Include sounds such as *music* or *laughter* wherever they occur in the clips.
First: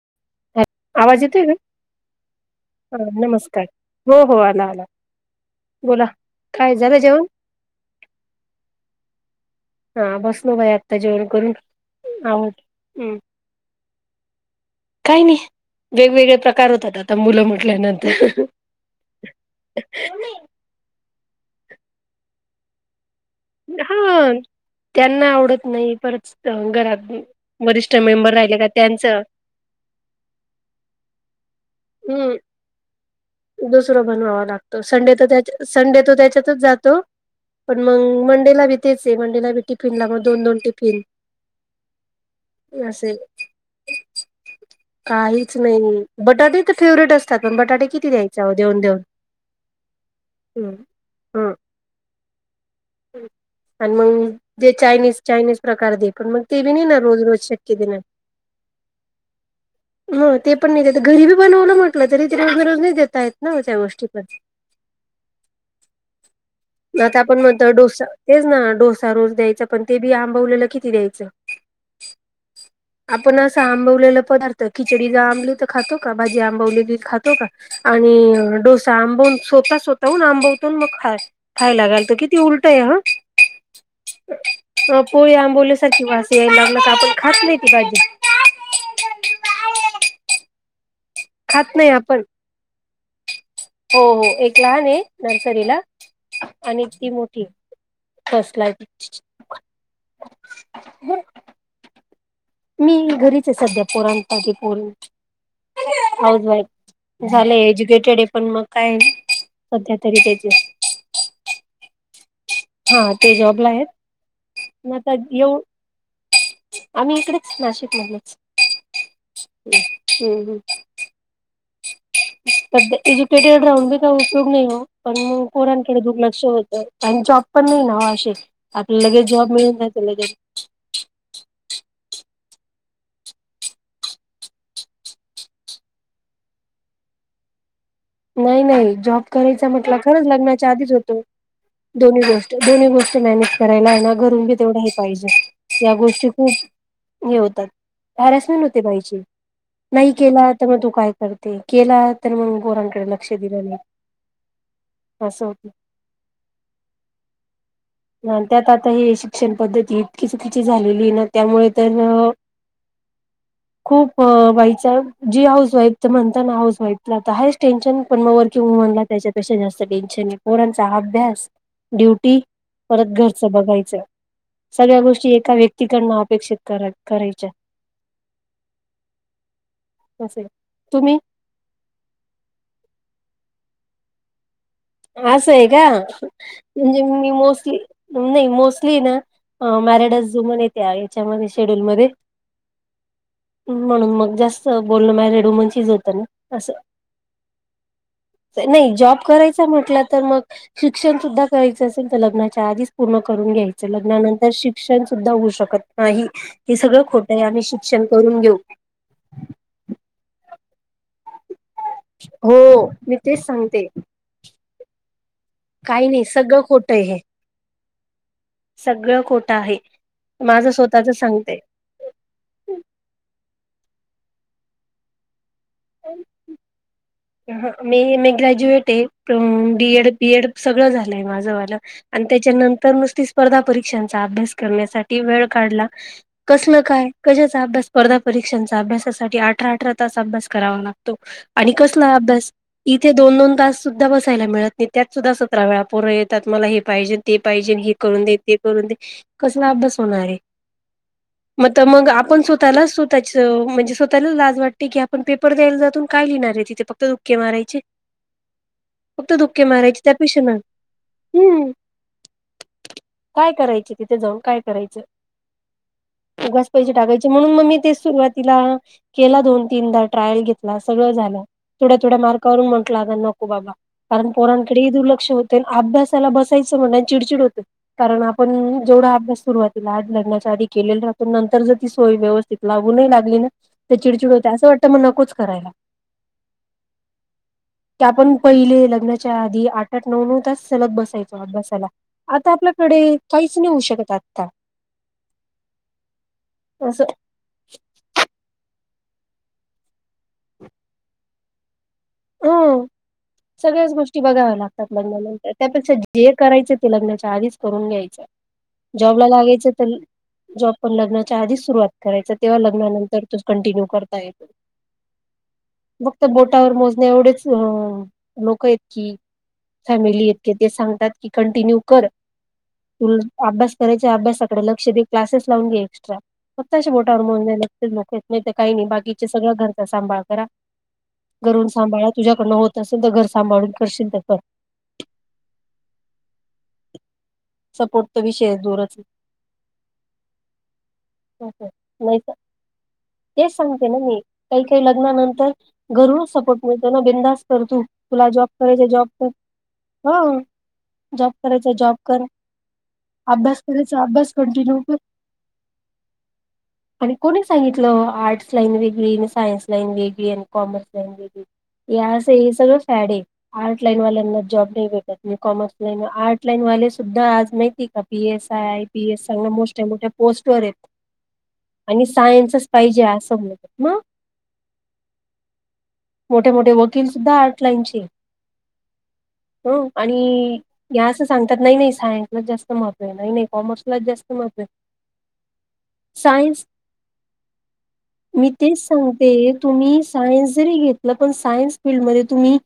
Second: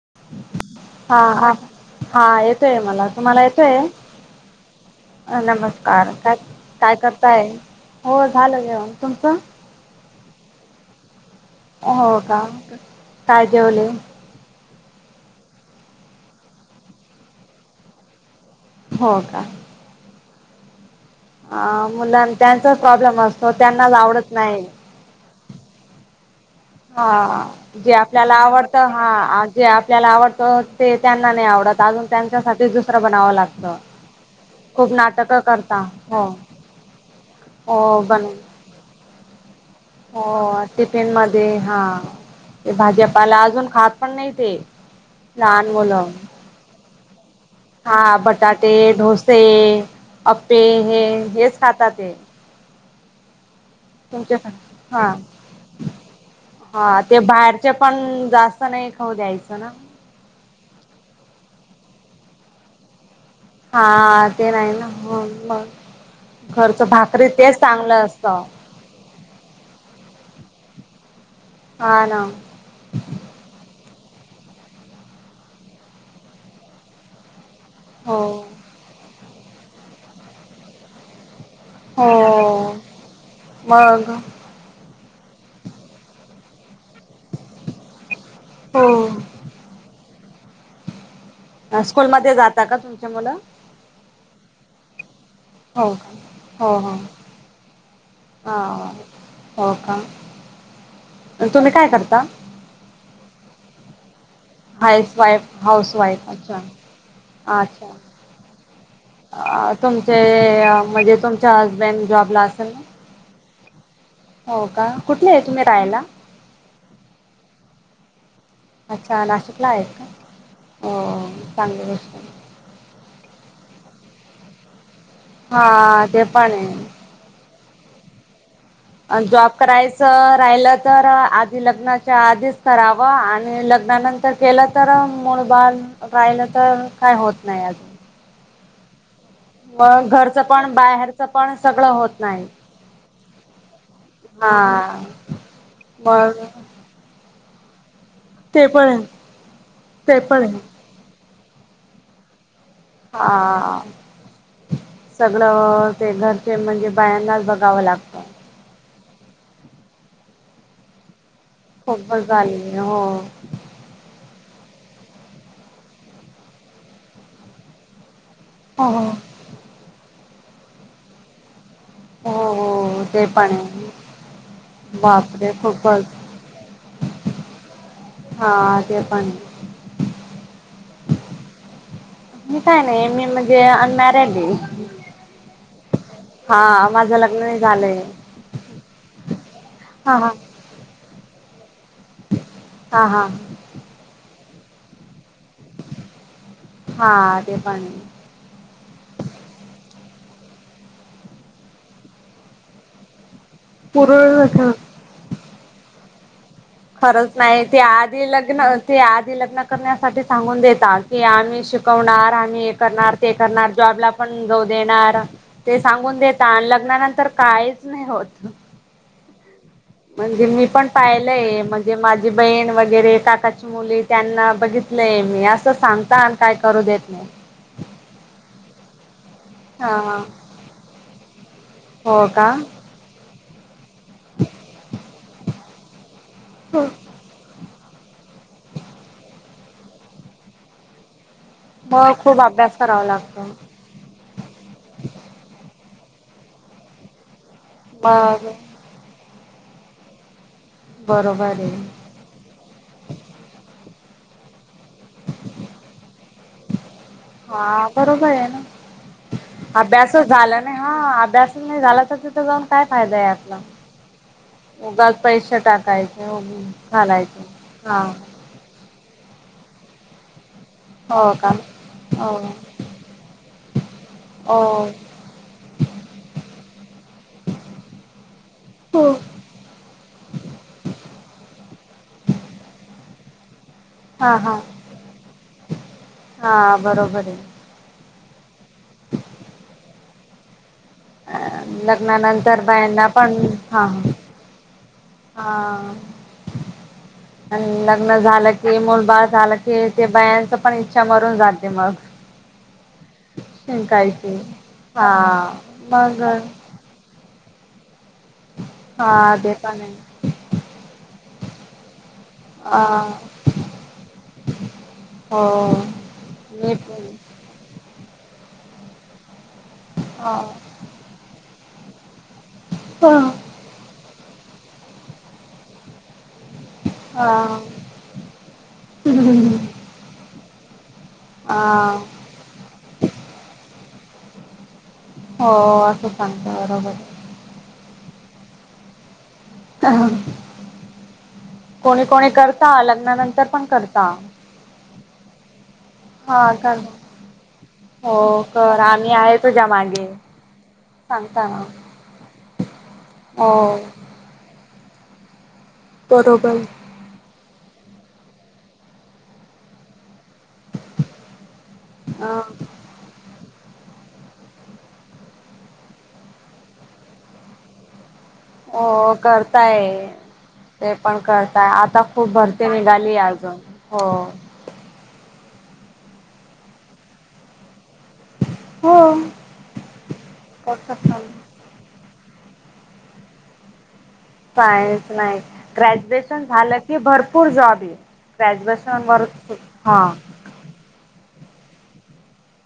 *inaudible* का? हां-हां, हां येतोय हा मला. तुम्हाला नमस्कार येतोय? हो हो आला आला अं बोला. नमस्कार काय काय झालं जेवण? करताय? हो झालं जेवन तुमचं? हां बस न बाय आत्ता जेवन. हो का काजवले. काही नाही वेगवेगळे प्रकार होतात आता मुलं म्हटल्यानंतर. हो का? अं मुलान त्यांचा प्रॉब्लेम असतो त्यांनाच आवडत नाही. नई परत. अ, घरात हां जे वरिष्ठ मेंबर आपल्याला राहिले का आवडतं, त्यांचं हां जे आपल्याला आवडतं ते त्यांना नाही आवडत. आजून हम्म त्यांच्यासाठी दुसरा दुसरं बनवावा लागतं. संडे नाटकं तच्या, करता संडे त हो त्याच्यातच जातं. हो पण मंग बनव मंडेला बी तेच ए, मंडेला बी टीप हो टिफिन मध्ये हां. ते भाजी असे पाला अजून खात पण नाही ते. काहीच लहान नाही, मुलं बटाटे त फेवरेट असतात अन बटाटे ची हां बटाटे, ढोसे, आप्पे, हम्म हे हेच हम्म. खातात ते. आणि मग तुमच्या संग. दे हां, चायनीज चायनीज प्रकार दे पण मग ते बी नाही ना हां ते रोज रोज बाहेरचे शक्य देणार. पण जास्त नाही नई खाऊ द्यायचं ना. हो ते पण नगद घरीबी बनवलं म्हटलं तरी त दररोज नई देता येत. ना त्या गोष्टी पण हां ते नाही ना हो म. आता आपण म्हणतं डोसा असतं तेच ना डोसा रोज द्यायचा पण ते बी आम. बोलेलं किती द्यायचं? हां ना. लेलं पदार्थ, खिचडी ज आंबली त खातो का? भाजी आंबवलेली खातो का? आणि हो डोसा आंबून सोता सोताहून आंबवतोन मग खा खायला हो घालतं किती उलटं आहे हां. मग पोळी आंबवल्या सारखी वास यायला लाग का आपण खात नई ती भाजी? हो आं स्कूलमध्ये जाता का तुमची मुलं? हो-हो एक लहान हे नर्सरीला. हो का हो आणि हो ती मोठी हे. हा फसलाय हो का *unintelligible* तुम्ही काय करता मी घरीचे सध्या पोराण पाकी पोरण, हाऊस वाईफ हाऊस हाऊस अच्छा वाईफ. झालं एज्युकेटेड हे पण मग काय? अं सध्या तुमचे तरी म्हणजे तुमचे हसबंड जॉब हां ते जॉबला आहेत. हो का? मग आता कुठले हे येऊ तुम्ही रायला? आम्ही इकडेच नाशिकमधलेच. अच्छा नाशिकला आहेत का? अं एज्युकेटेड राहून बी का उपयोग नाही हो. पण पोरांकडे हा ते दुर्लक्ष पण होत, आहे आणि जॉब पण नाही ना हो असे आपल्याला लगेच जॉब मिळून जाते लगेच करायचं राहिलं तर आधी लग्नाच्या आधीच कराव आणि लग्नानंतर केलं तर मूळ बाल राहिलं तर काय होत नाही अजून. नाही नाही जॉब करायच म्हटलं मग खरच घरचं लगनाच्या पण आधीच होत. बाहेरचं पण सगळं होत दोन्ही नाही गोष्ट दोन्ही गोष्ट मॅनेज करायला ना घर हा तुबी तेवढ्या ते पाहिजे या गोष्टी मग खूप हे होतात, हॅरसमेंट ते होते पण आहे बाईची नाही ते पण केला आहे तर मग तू काय कर ते केला तर मग पोरांकडे लक्ष दिलं नाही. हा असं होतं. सगळं ते घरचे म्हणजे बायांनाच बघावं लागतं. त्यात आता हे शिक्षण पद्धती इतकी चुकीची झालेली ना त्यामुळे तर खूपच झाली हो. खूप बाई जी हाऊस वाईफ तर ती म्हणता ना हाऊस वाईफला तर हायच टेन्शन पण मग वर्किंग हो हो. वुमनला त्याच्यापेक्षा जास्त टेन्शन आहे, पोरांचा अभ्यास, हो ड्युटी हो परत ते पण घरचं आहे बघायचं. सगळ्या गोष्टी बापरे एका खूपच. व्यक्तीकडन अपेक्षित करा करायच्या. हा अ ते पण तुम्ह? मी काय नाही मेन म्हणजे अन मॅरिड आहे. असं आहे का, हा म्हणजे माझं मी लग्न नाही झालंय. मोस्टली नाही हा हा. मैरीडच म्हणे त्या हेच्यामध्ये मध्ये हा हा म्हणून मग म जास्त बोलन हा ते पण. आहे. नाही जाॅब करायचा म्हटलं तर मग शिक्षण सुध्दा करायच असेल तर लग्नाच्या आधीच पूर्ण कर. करुन घ्यायच लग्नानंतर पुरळ शिक्षण सुद्धा होऊ शकत नाही. हे सगळं खोटं खरच आहे आम्ही नाही ते शिक्षण आधी करून घेऊ लग्न ते आधी लग्न करण्यासाठी सांगून देतात की आम्ही शिकवणार आम्ही हे हो करणार, मी ते तेच करणार, सांगते जॉबला पण जाऊ देणार. ते काही सांगून नाही देता सगळं आणि खोटं आहे हे लग्नानंतर काहीच नाही होत. सगळं खोटं आहे म्हणजे मी माझं पण स्वतःच सांगते. पाहिलंय म्हणजे माझी बहीण वगैरे काकाची मुली त्यांना बघितलंय मी असं सांगता आणि काय करू देत नाहीत.. ह मी मी ग्रॅज्युएट आहे. डी‌ एड हा बी एड सगळं झालंय माझंवालं आणि हो का त्याच्यानंतर म त स्पर्धा परीक्षा परीक्षांचा अभ्यास करण्यासाठी वेळ काढला कसल काय कशाचा अभ्यास स्पर्धा परीक्षांचा अभ्यासासाठी अठरा-अठरा तास अभ्यास करावा लागतो आणि मग खूप अभ्यास करावा इथे दोन लागतो दोन तास सुद्धा बसायला मिळत नाही त्यात सुद्धा सतरा व्याप पोरं येतात मला हे पाहिजे, ते पाहिजे, हे करून दे, मग ते करून दे, कसला अभ्यास होणार आहे. बरोबर म आहे मग आपण स्वतःलावतःच म्हणजे त्याला लाज वाटते की आपण पेपर द्यायला जातून काय लिहिणार आहे तिथ हा बरोबर आहे ना. फक्त धुक्के मारायचे अभ्यासच त्यापेक्षा ना झाला नाही हा. अभ्यासच हम्म नाही झाला तर तिथं जाऊन काय फायदा आहे काय आपला. करायचे तिथे जाऊन काय करायचं. उगाच पैसे टाकायचे उगच पैसे टाकायचे घालायचे म्हणून मग् मी ते हा सुरुवातीला केला दोन तीनदा ट्रायल घेतला. सगळं हो झाल. का थोड्या थोड्या हो मार्कावरून म्हटला नको बाबा कारण पोरांकडे हो ही दुर्लक्ष होतय अभ्यासाला बसायचं चिडचिड होत कारण आपण जेवढ अभ्यास सुरवातीला लग्नाच्या आधी केलेला त्यातून नंतर जर ती सोय व्यवस्थित लागूही लागली ना ते चिडचिड हा होते. हा असं वाटतं मग नकोच करायला. हा बरोबर आहे. त्या आपण पहिले लग्नाच्या आधी आठ-आठ नऊ-नऊ तास सलग बसायचो आहे अभ्यासला. आता लग्नानंतर आपल्याकडे बायांना पण काहीच नाही होऊ हा शकत आता. हा असं आणि लग्न झालं की मग बाळ झालं की ते बायाच पण इच्छा मरून जाते मग. सगळ्यांचं गोष्टी शिकायची बघाव्या लागतात हा लग्नानंतर, त्यापेक्षा मग जे करायचे ते लग्नांच्या आधीच करून घ्यायच. जॉबला हा ते लागायच पण आहे तर, जॉब पण लग्नाच्या आधी सुरुवात करायच. तेव्हा अ लग्नानंतर तो कंटिन्यू करता येतो. हो फक्त बोटावर मोज भेटून थोडेच अ लोक हेत की. फॅमिली हा इतक ते सांगतात की. कंटिन्यू कर. तु हा अभ्यास करायच्या अभ्यासाकडे लक्ष दे. क्लासेस लावून घे एक्स्ट्रा. फक्त अशे बोटावर हा मोजण्या उगचे लोकच आहे. काय नाहीत काही नाही बाकीचे सगळ्या घरचा सांभाळ करा घरून हा सांभाळ तुझ्याकडनं होत. असेल तर, घर सांभाळून करशील त कर. हो असं सांगत बरोबर आहे. तो विषय दूरच- हां. नाही तर तेच पण सांगते ना करता मी काही-काही लग्नानंतर घरून हा सपोर्ट कर मिळतो ना बिंदास कर तू, हो तुला जॉब कर करायचाय जॉब आम्ही कर आहे तुझ्या मागे हां. जॉब सांगता ना करायचाय जॉब कर, हो अभ्यास करायचा अभ्यास कंटिन्यू कर बरोबर. सांगीतल आर्टस लाईन वेगळी आणि सायन्स लाईन वेगळी आणि काॉमर्स लाईन वेगळी. या अस अ हे सगळं फॅड आहे. आर्ट लाईन वाल्यांना जॉब नाही भेटत नाही, कॉमर्स लाईन आर्ट लाईन वाले सुद्धा आज माहीतीय का? P S I I P हो एस चांगल्या करताय, मोठ्या मोठ्या पोस्ट वर आहेत ते पण करताय, आता आणि खूप सायन्सच भरती पाहिजे निघाली. हो. असं आजून म्हणतात मग हो. मोठे-मोठे वकील सुद्धा आर्ट लाईनचे आहेत. हो हो आणि या करतात असं ना सांगतात नाही-नाही सायन्स जास्त महत्व आहे, नाही नाही कॉमर्स सायन्स नाही ग्रॅज्युएशन सायन्स झालं की भरपूर जॉब आहेत. मी तेच सांगतेय, तुम्ही सायन्स जरी घेतलं तर सायन्स फिल्ड मधे तुम्ही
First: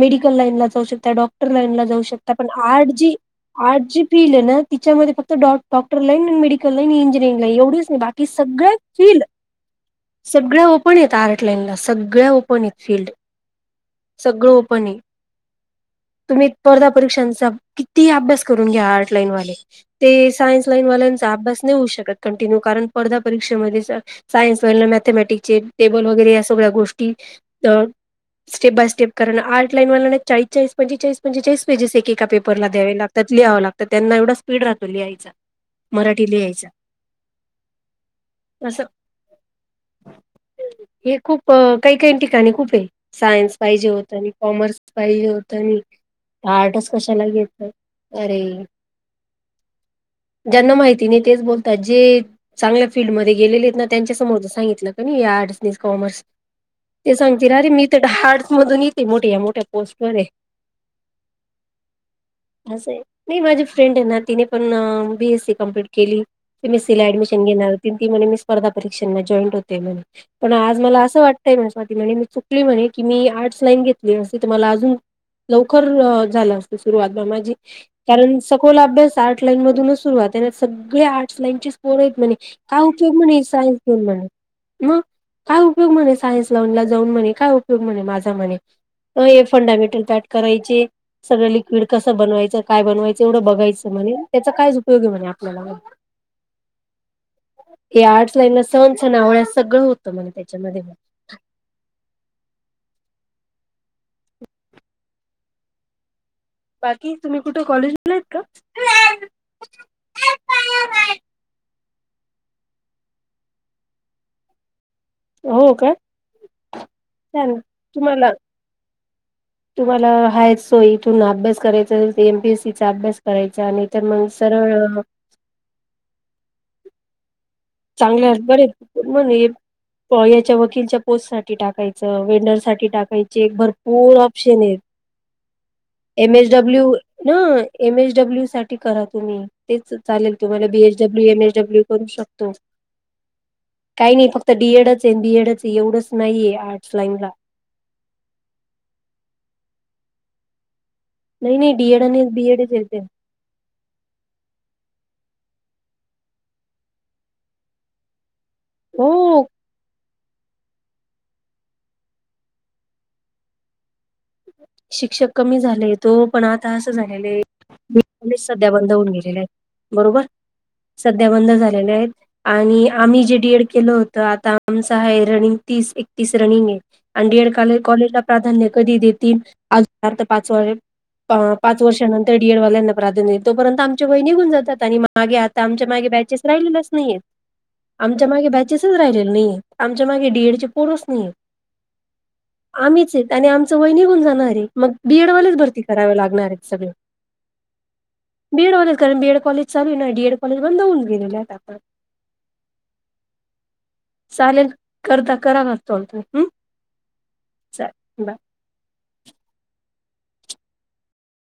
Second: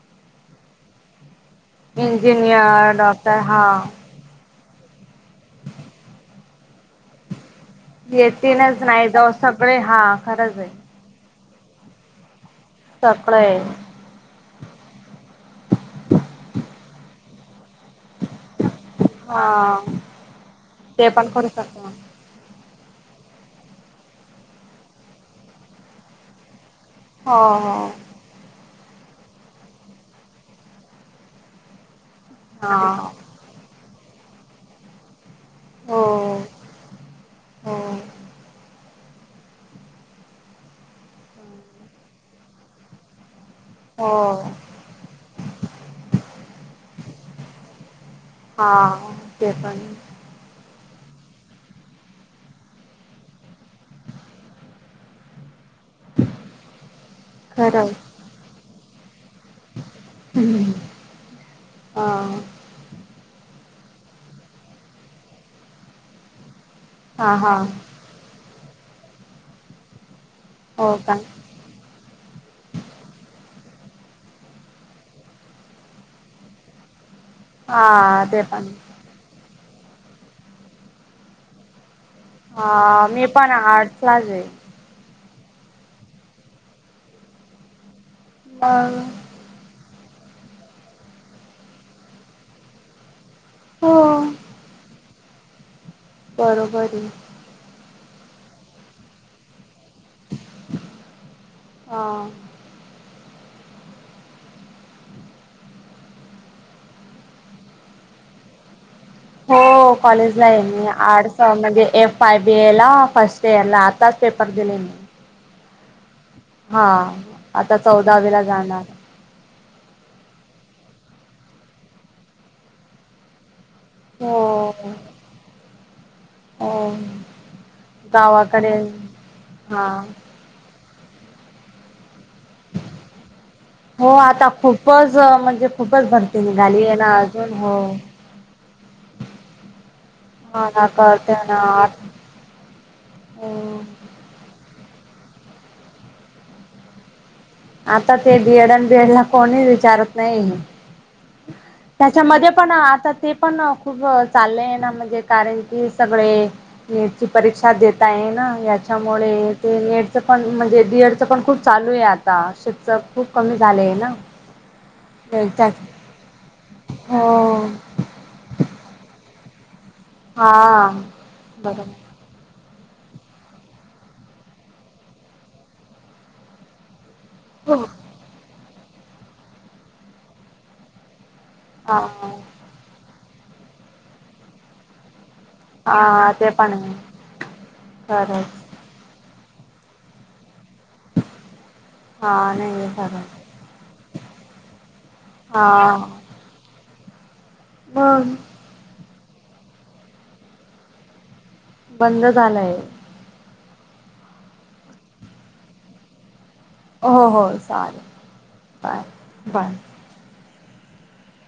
मेडिकल लाईनला जाऊ शकता, डॉक्टर र लाईन ला जाऊ शकता पण, आर्ट इंजिनियर जी डॉक्टर हा आर्ट जी फिल्ड हे ना तिच्यामध्ये फक्त डॉ डॉक्टर लईन अन मेडिकल लाईन इंजिनिअरंग नाही एवढीच नाही बाकी सगळ्या येतीलच नाही फील्ड जाऊ सगळे हा खरंच सगळ्या आहे ओपन आहेत आर्ट लाईनला सगळ्या ओपन आहेत. फील्ड सगळे सगळं ओपन आहे. तुम्ही एक स्पर्धा परीक्षांचा किती ही अभ्यास करू अ न हे आर्ट लाईन वाले हा ते सायन्स ल लाईन ते पण वाल्यांचा करू अभ्यास नाही होऊ शकतो शकत कंटीन्यू कारण स्पर्धा परीक्षेमध्ये सायन्स व मॅथमॅटिक्चे टेबल वगैरे या सगळ्या गोष्टी हो तर हो स्टेप बाय स्टेप करन आर्ट लाईन वाला्ल्लदना वरना चाळीस चाळीस पंचेचाळीस पंचेचाळीस पेजेस एक एक पेपरला हा द्यावे लागतात लिहावं लागतं त्यांना एवढा स्पीड राहतो लिहायचा. हो मराठी लिहायचा, हो अंसं. हे खूप अ काही-काहीन् ठिकाणी खूपे, सायन्स पाहिजे होतं आणि हो कॉमर्स पाहिजे होतं नी. आटच कशाला घेटलं. अरे, हा ते पण ज्यांना माहित तिने तेच बोलतात जे चांगल्या फील्डमध्ये गेलेलत ना त्यांच्या समोजं सांगितलं क नई आर्ट्स नीस् काॅम मस ते सांगतील आरे मी खरं त हार्डस मधून येते मोट् त्या मोठ्या पोस्टपोन ए, हा अंसय नी माझं फ्रेंड ए ना तिने पण बी एस सी कंप्लीट केली. एम एस सी ला हा ऍडमिशन हा घेणार होती अन् ती म्हणे मी स्प स्पर्धा परीक्षांना जॉईंट होते म्हण, पण आज हो मला का असं वाटतंय स्वाती म्हणे म ती म्हणे की मी आर्ट्स लाईन घेतली असती त मला अजून लवकर झालं असतं सुरुवात. माझी, हा कारण ते पण सखोल अभ्यास आर्ट लाईन मधूनच सुरुवात आहे ना सगळे आर्टस लाईनचेच पोरयेत म्हणे, काय हा उपयोग मी म्हणे, पण सायन घेऊन म्हणे, आर्टलाच आहे मग. काय उपयोग म्हणे, सायन्स लावन ला जाऊन म्हणे, काय उपयोग म्हणे, माझा म्हणे, मग ओय फंडामेंटल पॅट करायचे, सगळं लिक्विड कसं बनवायचं? काय बनवाय एवढं बघायचं हो म्हणे त्याचा कायच उपयोगे म्हणे आपल्याला अ बरोबर ए. या आट्स लाईन ला सण सणावळ सगळं होतं म्हणे त्याच्यामध्ये. हां बाकी? तुम्ही कुठं कॉलेजला आहेत का? हो पाय बी ए ला फस्ट इयर ला आताच पेपर दिले मी. हो काय? हा आता चौदावी ला जाणार तुम्हाला हाय सो इथून अभ्यास करायचा M P.. M P S C चा अभ्यास करायचा नाही तर मग हो सरळ हो. चांगले बर गावाकडे हा मग याच्या वकीलच्या पोस्ट साठी टाकायचं हो वेंडर साठी टाकायचीय हो भरपूर आता ऑप्शन आहे खूपच म्हणजे खूपच एम भरती एच निघाली डब्ल्यू आहे ना ह अजून हो. एम एच डब्ल्यू साठी करा तुम्ही तेच चालेल तुम्हाला हा बी ना एच डब्ल्यू एम करते एच ना. डब्ल्यू करू शकतो काही नाही फक्त डी एड च अन बी एड च एवढंच नाहीये आर्टस लाईन ला आता ते बी एड अन डि एड ला कोणी विचारत नाही नाही नाही डीएड आणि त्याच्यामध्ये पण बीएडच येते आता ते पण खूप चालल आहे ना म्हणजे कारण की सगळे नीटची परीक्षा देत आहे ना हो याच्यामुळे ते नीट पण म्हणजे डि एड च पण खूप चालू आहे आता शिक्षक खूप कमी झालेय ना शिक्षक कमी झालेत हो पण आता असं झालेले हो लेखनीच सध्या बंद होऊन गेलेत बरोबर हा सध्या बंद झालेले आहेत बरोबर आणि आम्ही जे डी एड केलं होत आता आमचं आहे रनिंग तीस एकतीस रनिंग आहे आणि डी एड काल कॉलेजला प्राधान्य कधी देतील आज पर्यंत पाच व पाच हा वर्षांनंतर डी एड वाल्यांना प्राधान्य हे तोपर्यंत आमचे वय निघून जातात आणि मग मागे आता आमच्या मागे हा बॅचेस ते पण राहिलेलेच आहे नाही आमच्या मागे खरंच बॅचेसच राहिलेले नाहीे आमच्या मागे डी एड चे पोरच नाहीयेत हा नाही आम्हीच आहेत खरंच आणि आमचं वय निघून जाणार मग बी एड वालेच भरती हा कराव लागणार आहेत सगळ मग कारण बी एड कॉलेज चालू ना डी एड कॉलेज बंद होऊन गेले ना आता बंद झालंय चालेल करता कराना चालतय हम् हो हो चालेेल बाय बाय